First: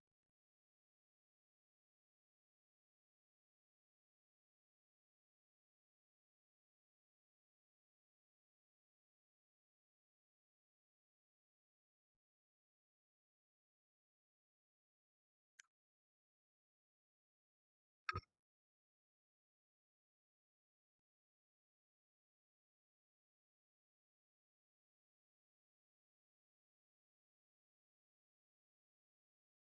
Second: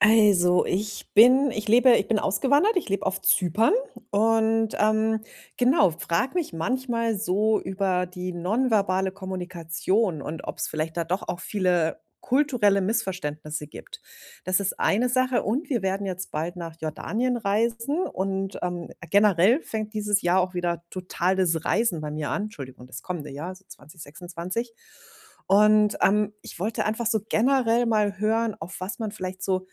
Also, ich bin ausgewandert, ich lebe auf Zypern und, genau, frage mich manchmal so über die nonverbale Kommunikation und ob es vielleicht da doch auch viele kulturelle Missverständnisse gibt. Das ist eine Sache und wir werden jetzt bald nach Jordanien reisen und, generell fängt dieses Jahr auch wieder total das Reisen bei mir an. Entschuldigung, das kommende Jahr, so 2026. Und, ich wollte einfach so generell mal hören, auf was man vielleicht so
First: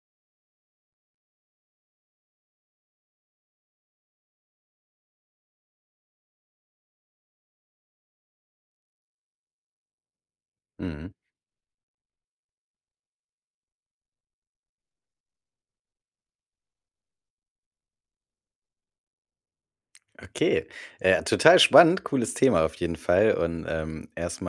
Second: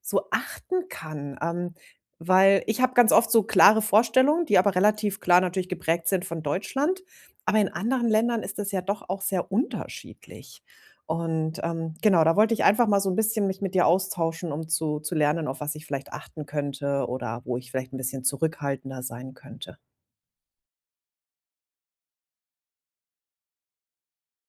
so achten kann. Weil ich habe ganz oft so klare Vorstellungen, die aber relativ klar natürlich geprägt sind von Deutschland. Aber in anderen Ländern ist das ja doch auch sehr unterschiedlich. Mhm. Und genau, da wollte ich einfach mal so ein bisschen mich mit dir austauschen, um zu lernen, auf was ich vielleicht achten könnte oder wo ich vielleicht ein bisschen zurückhaltender sein könnte. Okay, total spannend, cooles Thema auf jeden Fall und, erst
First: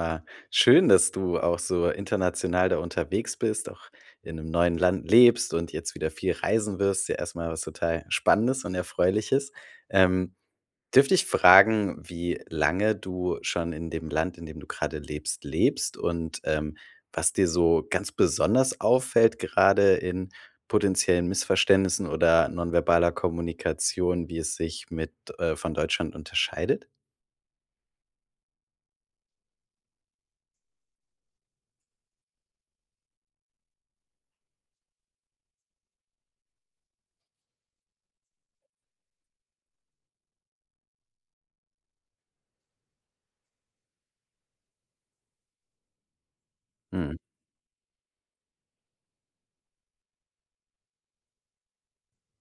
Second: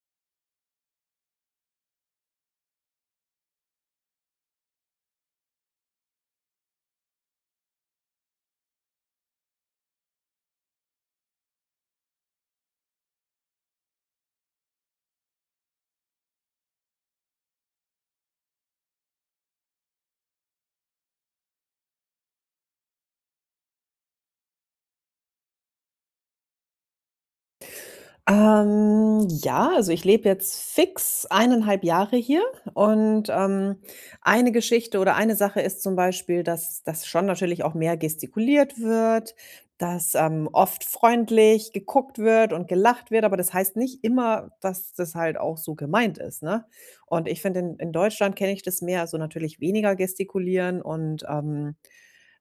schön, dass du auch so international da unterwegs bist, auch in einem neuen Land lebst und jetzt wieder viel reisen wirst. Ja, erstmal was total Spannendes und Erfreuliches. Ähm Dürfte ich fragen, wie lange du schon in dem Land, in dem du gerade lebst, lebst und, was dir so ganz besonders auffällt, gerade in potenziellen Missverständnissen oder nonverbaler Kommunikation, wie es sich mit, von Deutschland unterscheidet? Ja, also ich lebe jetzt fix 1,5 Jahre hier und, eine Geschichte oder eine Sache ist zum Beispiel, dass das schon natürlich auch mehr gestikuliert wird, dass, oft freundlich geguckt wird und gelacht wird, aber das heißt nicht immer, dass das halt auch so gemeint ist, ne? Mhm. Und ich finde, in Deutschland kenne ich das mehr, also natürlich weniger gestikulieren und,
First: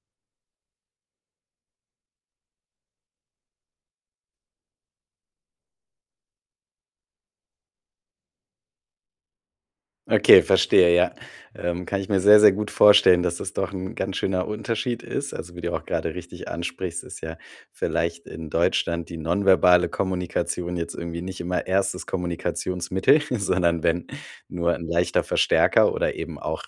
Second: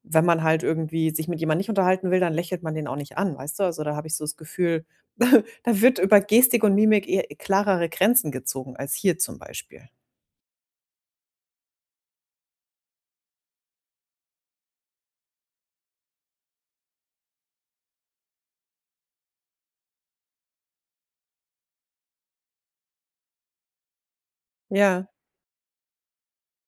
wenn man halt irgendwie sich mit jemandem nicht unterhalten will, dann lächelt man den auch nicht an, weißt du? Also, da habe ich so das Gefühl, da wird über Gestik und Mimik eher klarere Grenzen gezogen als hier zum Beispiel. Okay, verstehe, ja. Kann ich mir sehr, sehr gut vorstellen, dass das doch ein ganz schöner Unterschied ist. Also, wie du auch gerade richtig ansprichst, ist ja vielleicht in Deutschland die nonverbale Kommunikation jetzt irgendwie nicht immer erstes Kommunikationsmittel, sondern wenn nur ein Ja. leichter Verstärker oder eben auch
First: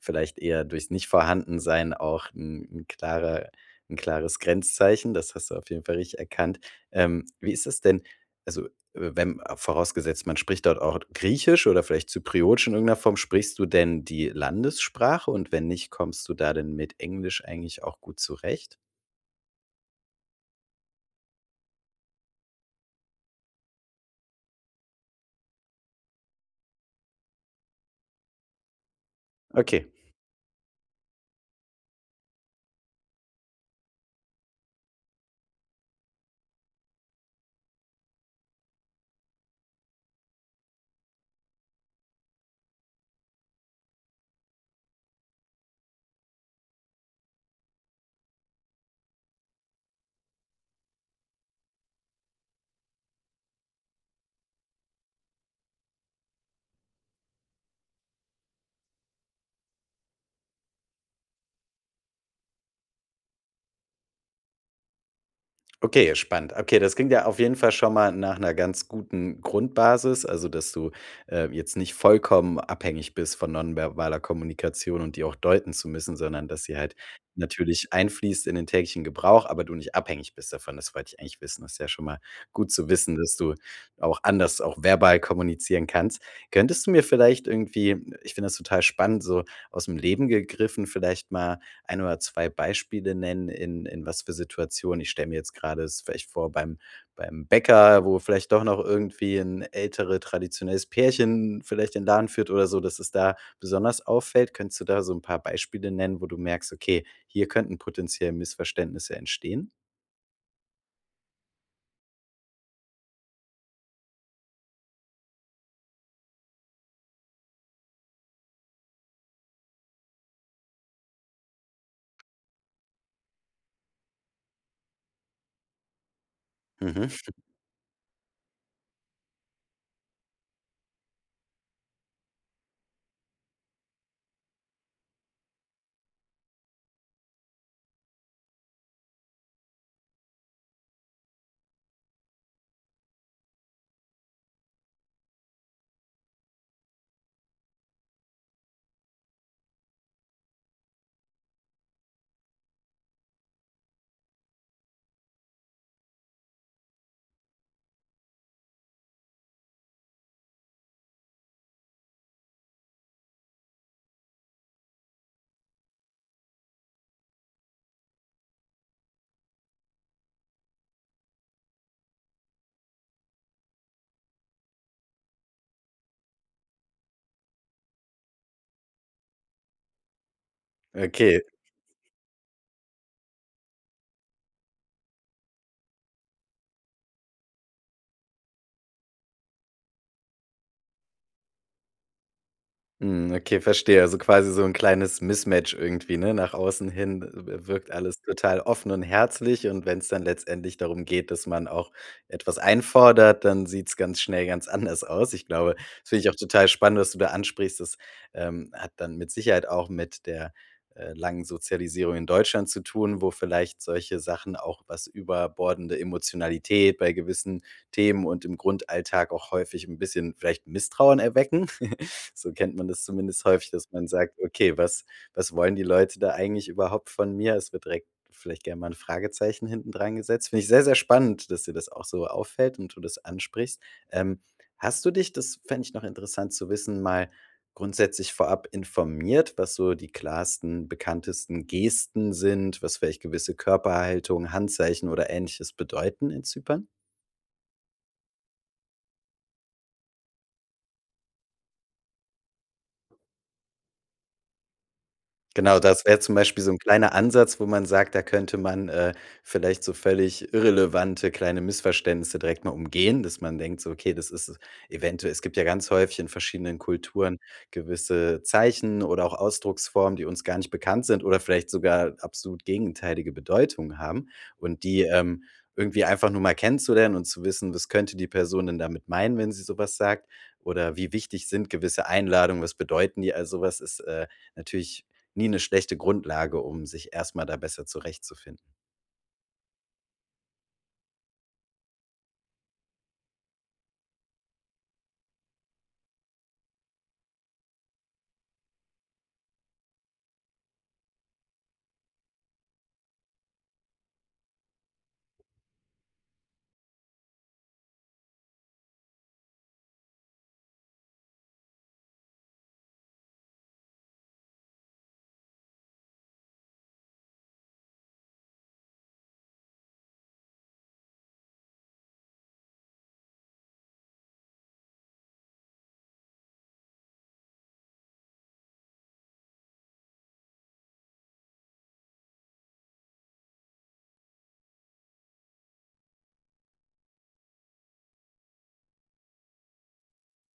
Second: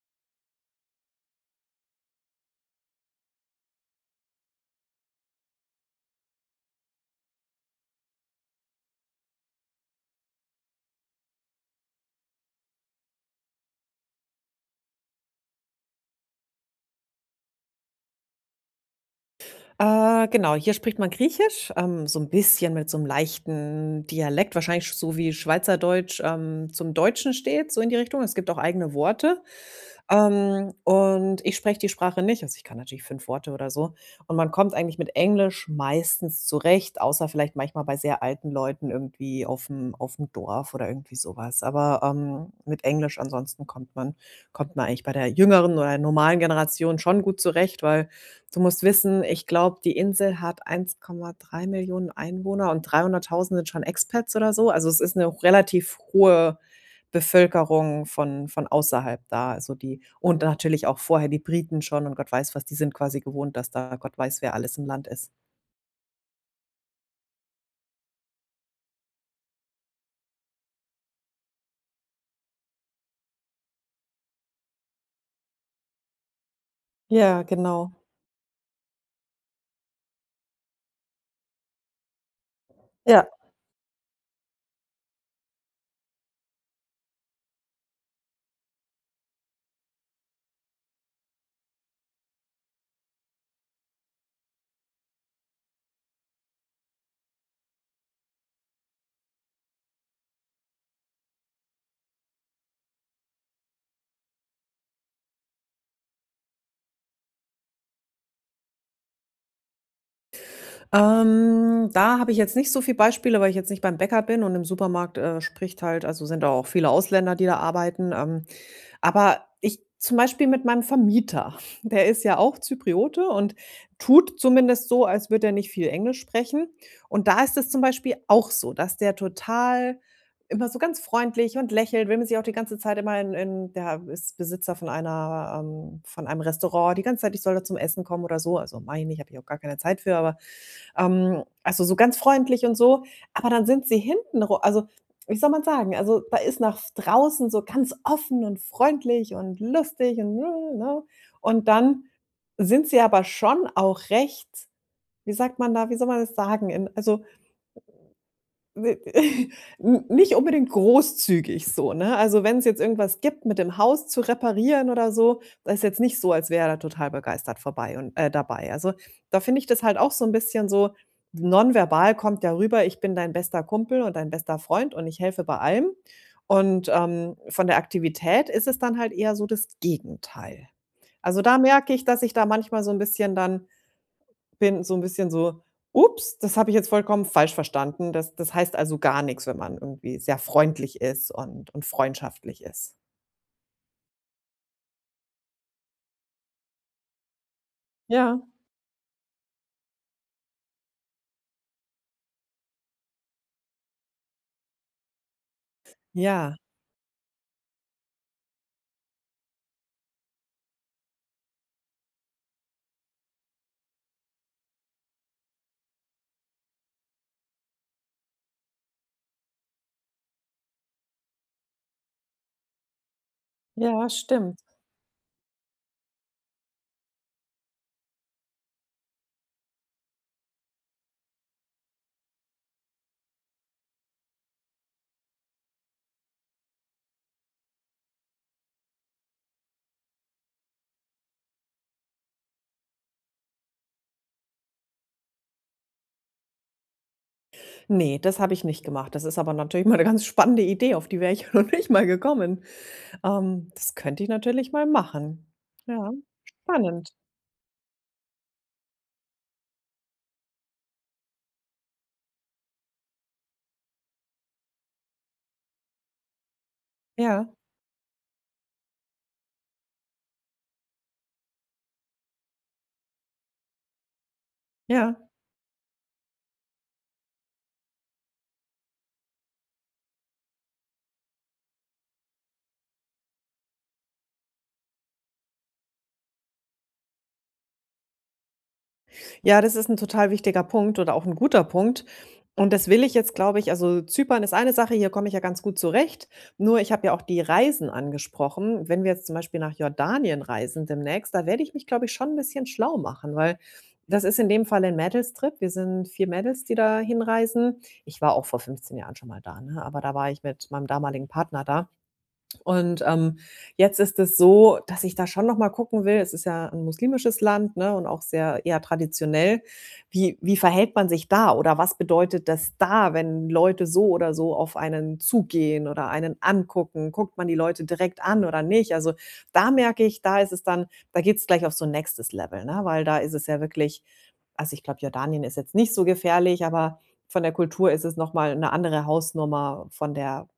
vielleicht eher durchs Nichtvorhandensein auch ein 'n klarer ein klares Grenzzeichen. Das hast du auf jeden Fall richtig erkannt. Wie ist es denn also, wenn vorausgesetzt, man spricht dort auch Griechisch oder vielleicht Zypriotisch in irgendeiner Form. Sprichst du denn die Landessprache? Und wenn nicht, kommst du da denn mit Englisch eigentlich auch gut zurecht? Genau, hier spricht man Griechisch, so ein bisschen mit so einem leichten Dialekt, wahrscheinlich so wie Schweizerdeutsch, zum Deutschen steht, so in die Richtung. Es gibt auch eigene Worte. Okay. Und ich spreche die Sprache nicht, also ich kann natürlich 5 Worte oder so. Und man kommt eigentlich mit Englisch meistens zurecht, außer vielleicht manchmal bei sehr alten Leuten irgendwie auf dem Dorf oder irgendwie sowas. Aber, mit Englisch ansonsten kommt man eigentlich bei der jüngeren oder normalen Generation schon gut zurecht, weil du musst wissen, ich glaube, die Insel hat 1,3 Millionen Einwohner und 300.000 sind schon Expats oder so. Also, es ist eine relativ hohe Bevölkerung von außerhalb da, also die und natürlich auch vorher die Briten schon und Gott weiß was, die sind quasi gewohnt, dass da Gott weiß wer alles im Land ist. Okay, spannend. Okay, das klingt ja auf jeden Fall schon mal nach einer ganz guten Grundbasis, also, dass du, jetzt nicht vollkommen abhängig bist von nonverbaler Kommunikation und die auch deuten zu müssen, sondern dass sie halt Ja, natürlich genau. einfließt in den täglichen Gebrauch, aber du nicht abhängig bist davon. Das wollte ich eigentlich wissen. Das ist ja schon mal gut zu wissen, Ja. dass du auch anders auch verbal kommunizieren kannst. Könntest du mir vielleicht irgendwie, ich finde das total spannend, so aus dem Leben gegriffen, vielleicht mal ein oder zwei Beispiele nennen, in was für Situationen? Ich stelle mir jetzt gerade es vielleicht vor beim Bäcker, wo vielleicht doch noch irgendwie ein ältere traditionelles Pärchen vielleicht den Laden führt oder so, dass es da besonders auffällt. Könntest du da so ein paar Beispiele nennen, wo du merkst: „Okay, hier könnten potenziell Missverständnisse entstehen?“ Da habe ich jetzt nicht so viel Beispiele, weil ich jetzt nicht beim Bäcker bin und im Supermarkt, spricht halt also, sind da auch viele Ausländer, die da arbeiten. Aber ich zum Beispiel mit meinem Vermieter, der ist ja auch Zypriote und tut zumindest so, als würde er nicht viel Englisch sprechen. Mhm. Und da ist es zum Beispiel auch so, dass der total immer so ganz freundlich und lächelt, will man sich auch die ganze Zeit immer in der ist Besitzer von einer von einem Restaurant, die ganze Zeit, ich soll da zum Essen kommen oder so. Also, meine ich habe ich auch gar keine Zeit für, aber, also, so ganz freundlich und so. Aber dann sind sie hintenrum also, wie soll man sagen? Also, da ist nach draußen so ganz offen und freundlich und lustig und ne? Ne. Und dann sind sie aber schon auch recht wie soll man das sagen? In also, N nicht unbedingt großzügig so, ne? Also, wenn es jetzt irgendwas gibt mit dem Haus zu reparieren oder so, da ist jetzt nicht so, als wäre er da total begeistert vorbei und dabei. Also, da finde ich das halt auch so ein bisschen so nonverbal kommt ja rüber: „Ich bin dein bester Kumpel und dein bester Freund und ich helfe bei allem.“ Und, von der Aktivität ist es dann halt eher so das Gegenteil. Okay. Also, da merke ich, dass ich da manchmal so ein bisschen dann bin so ein bisschen so: „Ups, das habe ich jetzt vollkommen falsch verstanden. Das heißt also gar nichts wenn man irgendwie sehr freundlich ist und freundschaftlich ist.“ Mhm, okay, verstehe. Also, quasi so 'n kleines Mismatch irgendwie, ne? Nach außen hin, wirkt alles Ja. total offen und herzlich und wenn's dann letztendlich darum geht, dass man auch etwas einfordert, dann sieht's ganz schnell ganz anders aus. Ich glaube, das finde ich auch Ja. total spannend, was du da ansprichst. Das, hat dann mit Sicherheit auch mit der, langen Sozialisierung in Deutschland zu tun, wo vielleicht solche Sachen auch was überbordende Emotionalität bei gewissen Themen und im Grundalltag auch häufig ein bisschen vielleicht Misstrauen erwecken. So kennt man das zumindest häufig, dass man Ja, sagt: stimmt. „Okay, was wollen die Leute da eigentlich überhaupt von mir?“ Es wird direkt vielleicht gerne mal ein Fragezeichen hinten dran gesetzt. Finde ich sehr, sehr spannend, dass dir das auch so auffällt und du das ansprichst. Ähm, hast du dich, das fände ich noch interessant zu wissen, mal grundsätzlich vorab informiert, was so die klarsten, bekanntesten Gesten sind, was vielleicht gewisse Körperhaltung, Handzeichen oder Ähnliches bedeuten in Zypern? Nee, das habe ich nicht gemacht. Das ist aber natürlich mal eine ganz spannende Idee, auf die wäre ich noch nicht mal gekommen. Das könnte ich natürlich mal machen. Genau, das Ja, wäre zum Beispiel so ein spannend. kleiner Ansatz, wo man sagt, da könnte man, vielleicht so völlig irrelevante kleine Missverständnisse direkt mal umgehen, dass man denkt so: „Okay, das ist eventuell“, es gibt ja ganz häufig in verschiedenen Kulturen Ja, gewisse Zeichen oder auch Ausdrucksformen, die uns gar nicht bekannt sind oder vielleicht sogar absolut gegenteilige Bedeutungen haben. Und die, ja. Irgendwie einfach nur mal kennenzulernen und zu wissen, was könnte die Person denn damit meinen, wenn sie sowas sagt oder wie wichtig sind gewisse Einladungen, was bedeuten die? Also so was ist, natürlich nie eine schlechte Grundlage, um sich erst mal da besser zurechtzufinden. Ja, das ist ein total wichtiger Punkt oder auch ein guter Punkt. Und das will ich jetzt, glaube ich also, Zypern ist eine Sache, hier komme ich ja ganz gut zurecht. Nur ich habe ja auch die Reisen angesprochen. Wenn wir jetzt zum Beispiel nach Jordanien reisen demnächst, da werde ich mich, glaube ich, schon ein bisschen schlau machen, weil das ist in dem Fall 'n Mädelstrip. Wir sind 4 Mädels, die da hinreisen. Ich war auch vor 15 Jahren schon mal da, ne, aber da war ich mit meinem damaligen Partner da. Und, jetzt ist es so, dass ich da schon noch mal gucken will es ist ja ein muslimisches Land, ne, und auch sehr eher traditionell. Wie verhält man sich da oder was bedeutet das da, wenn Leute so oder so auf einen zugehen oder einen angucken? Guckt man die Leute direkt an oder nicht? Also, da merke ich, da geht es gleich auf so 'n nächstes Level, ne, weil da ist es ja wirklich also, ich glaube, Jordanien ist jetzt nicht so gefährlich, aber von der Kultur ist es noch mal 'ne andere Hausnummer von der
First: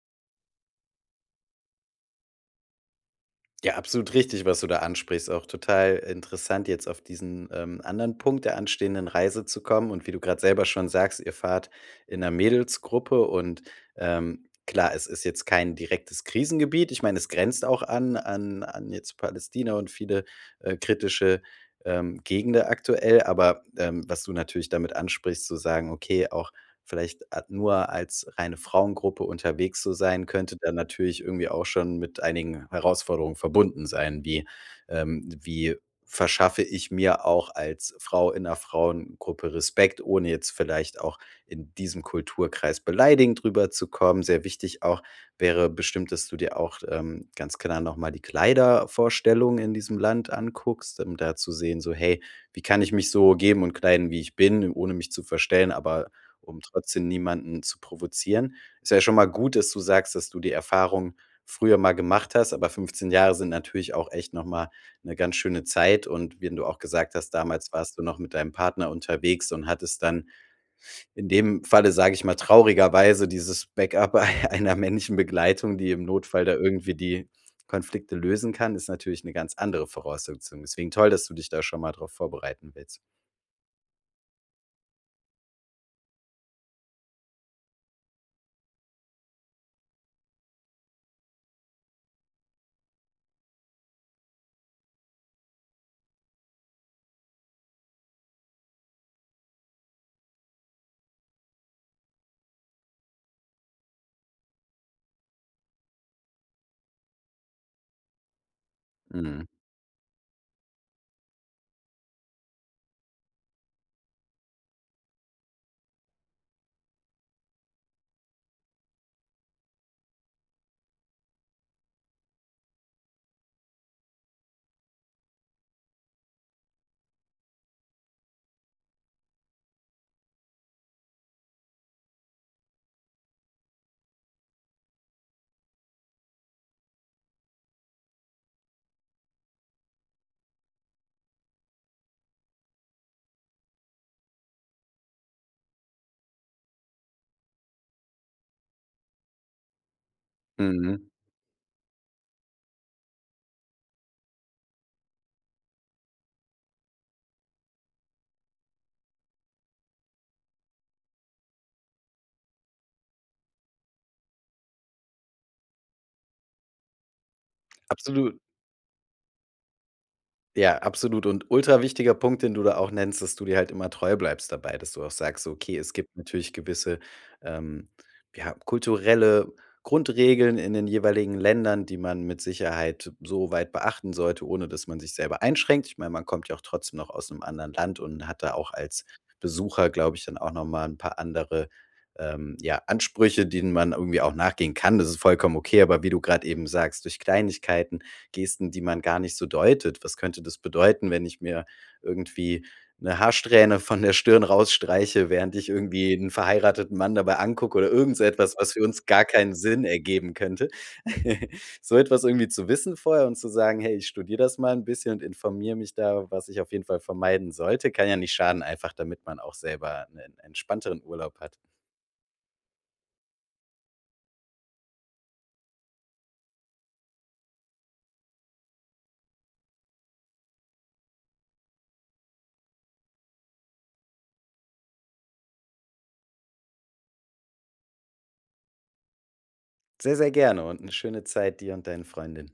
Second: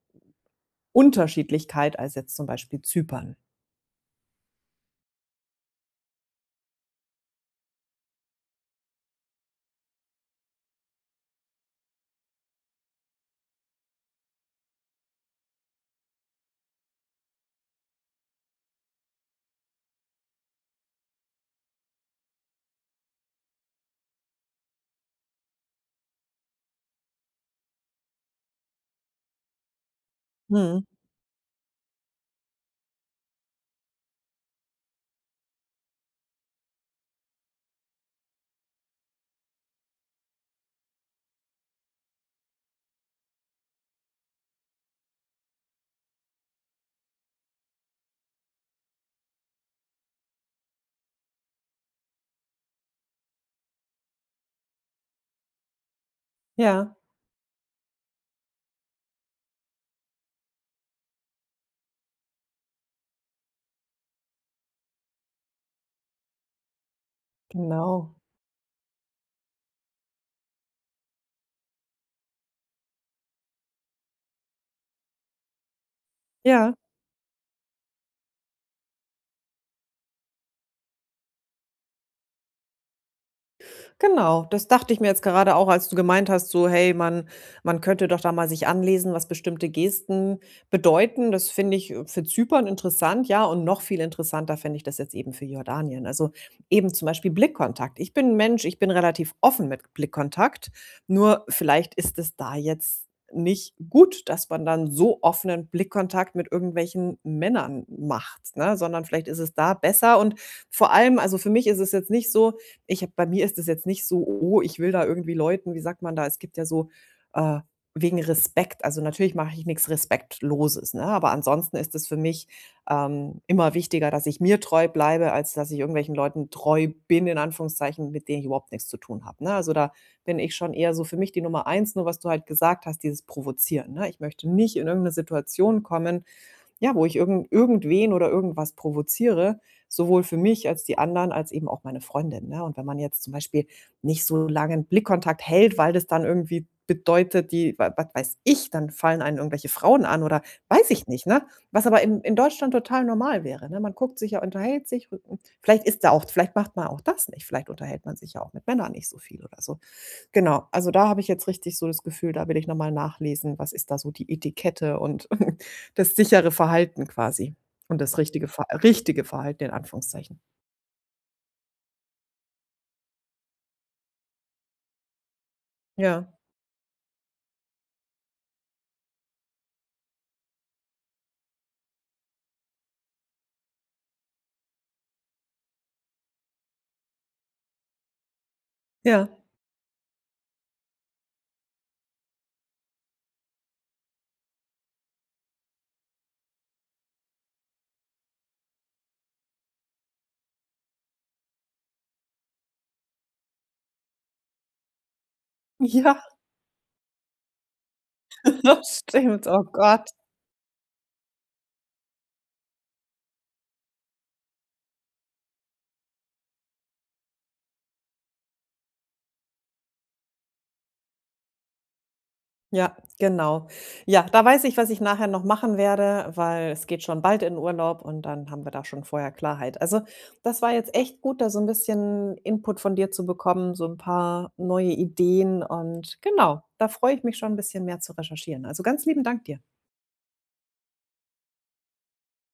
Unterschiedlichkeit als jetzt zum Beispiel Zypern. Ja, absolut richtig, was du da ansprichst. Auch total interessant, jetzt auf diesen, anderen Punkt der anstehenden Reise zu kommen. Und wie du gerade selber schon sagst, ihr fahrt in einer Mädelsgruppe und, klar, es ist jetzt kein direktes Krisengebiet. Ich meine, es grenzt auch an jetzt Palästina und viele, kritische, Gegenden aktuell. Aber, was du natürlich damit ansprichst, zu sagen: „Okay, auch vielleicht a nur als reine Frauengruppe unterwegs zu sein, könnte dann Mhm. natürlich irgendwie auch schon mit einigen Herausforderungen verbunden sein, wie ähm, wie verschaffe ich mir auch als Frau in einer Frauengruppe Respekt, ohne jetzt vielleicht auch in diesem Kulturkreis beleidigend drüber zu kommen. Sehr wichtig auch wäre bestimmt, dass du dir auch, ganz klar noch mal die Kleidervorstellung in diesem Land anguckst, um da zu sehen, so: „Hey, wie kann ich mich so geben und kleiden, wie ich bin, ohne mich zu verstellen, aber um Ja, trotzdem niemanden zu provozieren. Ist ja schon mal gut, dass du sagst, dass du die Erfahrung früher mal gemacht hast, aber 15 Jahre sind natürlich auch echt noch mal 'ne ganz schöne Zeit und wenn du auch gesagt hast, damals warst du genau. noch mit deinem Partner unterwegs und hattest dann in dem Falle, sage ich mal, traurigerweise dieses Backup einer männlichen Begleitung, die im Notfall da Ja. irgendwie die Konflikte lösen kann, ist natürlich eine ganz andere Voraussetzung. Deswegen toll, dass du dich da schon mal drauf vorbereiten willst. Genau, das dachte ich mir jetzt gerade auch, als du gemeint hast, so: „Hey, man könnte doch da mal sich anlesen, was bestimmte Gesten bedeuten.“ Das finde ich, für Zypern interessant, ja, und noch viel interessanter fände ich das jetzt eben für Jordanien. Also, eben zum Beispiel Blickkontakt. Ich bin 'n Mensch, ich bin relativ offen mit Blickkontakt, nur vielleicht ist es da jetzt nicht gut, dass man dann so offenen Blickkontakt mit irgendwelchen Männern macht, ne, sondern vielleicht ist Mhm, es da besser und vor allem also, für mich ist es jetzt nicht so, ich habe bei mir ist es jetzt nicht so: „Oh, ich will da irgendwie Leuten“ wie sagt man da? Es gibt ja so, äh wegen Respekt. Also, natürlich mache ich nichts Respektloses, ne? Aber ansonsten ist es für mich, immer wichtiger, dass ich mir treu bleibe, als dass ich irgendwelchen Leuten treu bin, in Anführungszeichen, mit denen ich überhaupt nichts zu tun habe, ne? Also, da bin ich schon eher so für mich die Nummer eins. Nur was du halt gesagt hast, dieses Provozieren, ne? Ich möchte nicht in irgendeine Situation kommen, ja, wo ich irgendwen oder irgendwas provoziere, sowohl für mich als die anderen, als eben auch meine Freundin, ne? Und wenn man jetzt zum Beispiel nicht so lange langen Blickkontakt hält, weil das dann irgendwie bedeutet, die wa was weiß ich, dann fallen einen irgendwelche Frauen an oder weiß mhm. ich nicht, ne? Was aber in Deutschland total normal wäre, ne? Man guckt sich ja, unterhält sich. Hm. Vielleicht ist da auch vielleicht macht man auch das nicht. Vielleicht unterhält man sich ja auch mit Männern nicht so viel oder so. Genau, also da habe ich jetzt richtig so das Gefühl, da will ich noch mal nachlesen, was ist da so die Etikette und das sichere Verhalten quasi und das Absolut. richtige Ver richtige Verhalten in Anführungszeichen. Ja, absolut und ultra wichtiger Punkt, den du da auch nennst, dass du dir halt immer treu bleibst dabei, dass du auch sagst: so, „Okay, es gibt Ja, natürlich gewisse, ähm, ja, kulturelle Grundregeln in den jeweiligen Ländern, die man mit Sicherheit so weit beachten sollte, ohne dass man sich selber einschränkt.“ Ich meine, man kommt ja auch trotzdem noch aus einem anderen Land und hat da auch als ja. Besucher, glaube ich, dann auch noch mal 'n paar andere, ja, Ansprüche, denen man irgendwie auch nachgehen kann. Das ist vollkommen okay, aber wie du gerade eben sagst, durch Kleinigkeiten Gesten, die man gar nicht so deutet. Was könnte das bedeuten, wenn ich mir irgendwie eine Haarsträhne von der Stirn rausstreiche, während ich irgendwie Ja. einen verheirateten Mann dabei angucke oder irgend so etwas, was für Das uns gar stimmt, keinen oh Sinn Gott. ergeben könnte. So etwas irgendwie zu wissen vorher und zu sagen: „Hey, ich studiere das mal ein bisschen und informiere mich da, was ich auf jeden Fall vermeiden sollte“, kann ja nicht schaden, einfach damit man auch selber einen entspannteren Urlaub hat. Ja, genau. Ja, da weiß ich, was ich nachher noch machen werde, weil es geht schon bald in Urlaub und dann haben wir da schon vorher Klarheit. Also, das war jetzt echt gut, da so ein bisschen Input von dir zu bekommen, so ein paar neue Ideen und genau, da freue ich mich schon ein bisschen mehr zu recherchieren. Also, ganz lieben Dank dir. Sehr, sehr gerne und eine schöne Zeit dir und deinen Freundinnen.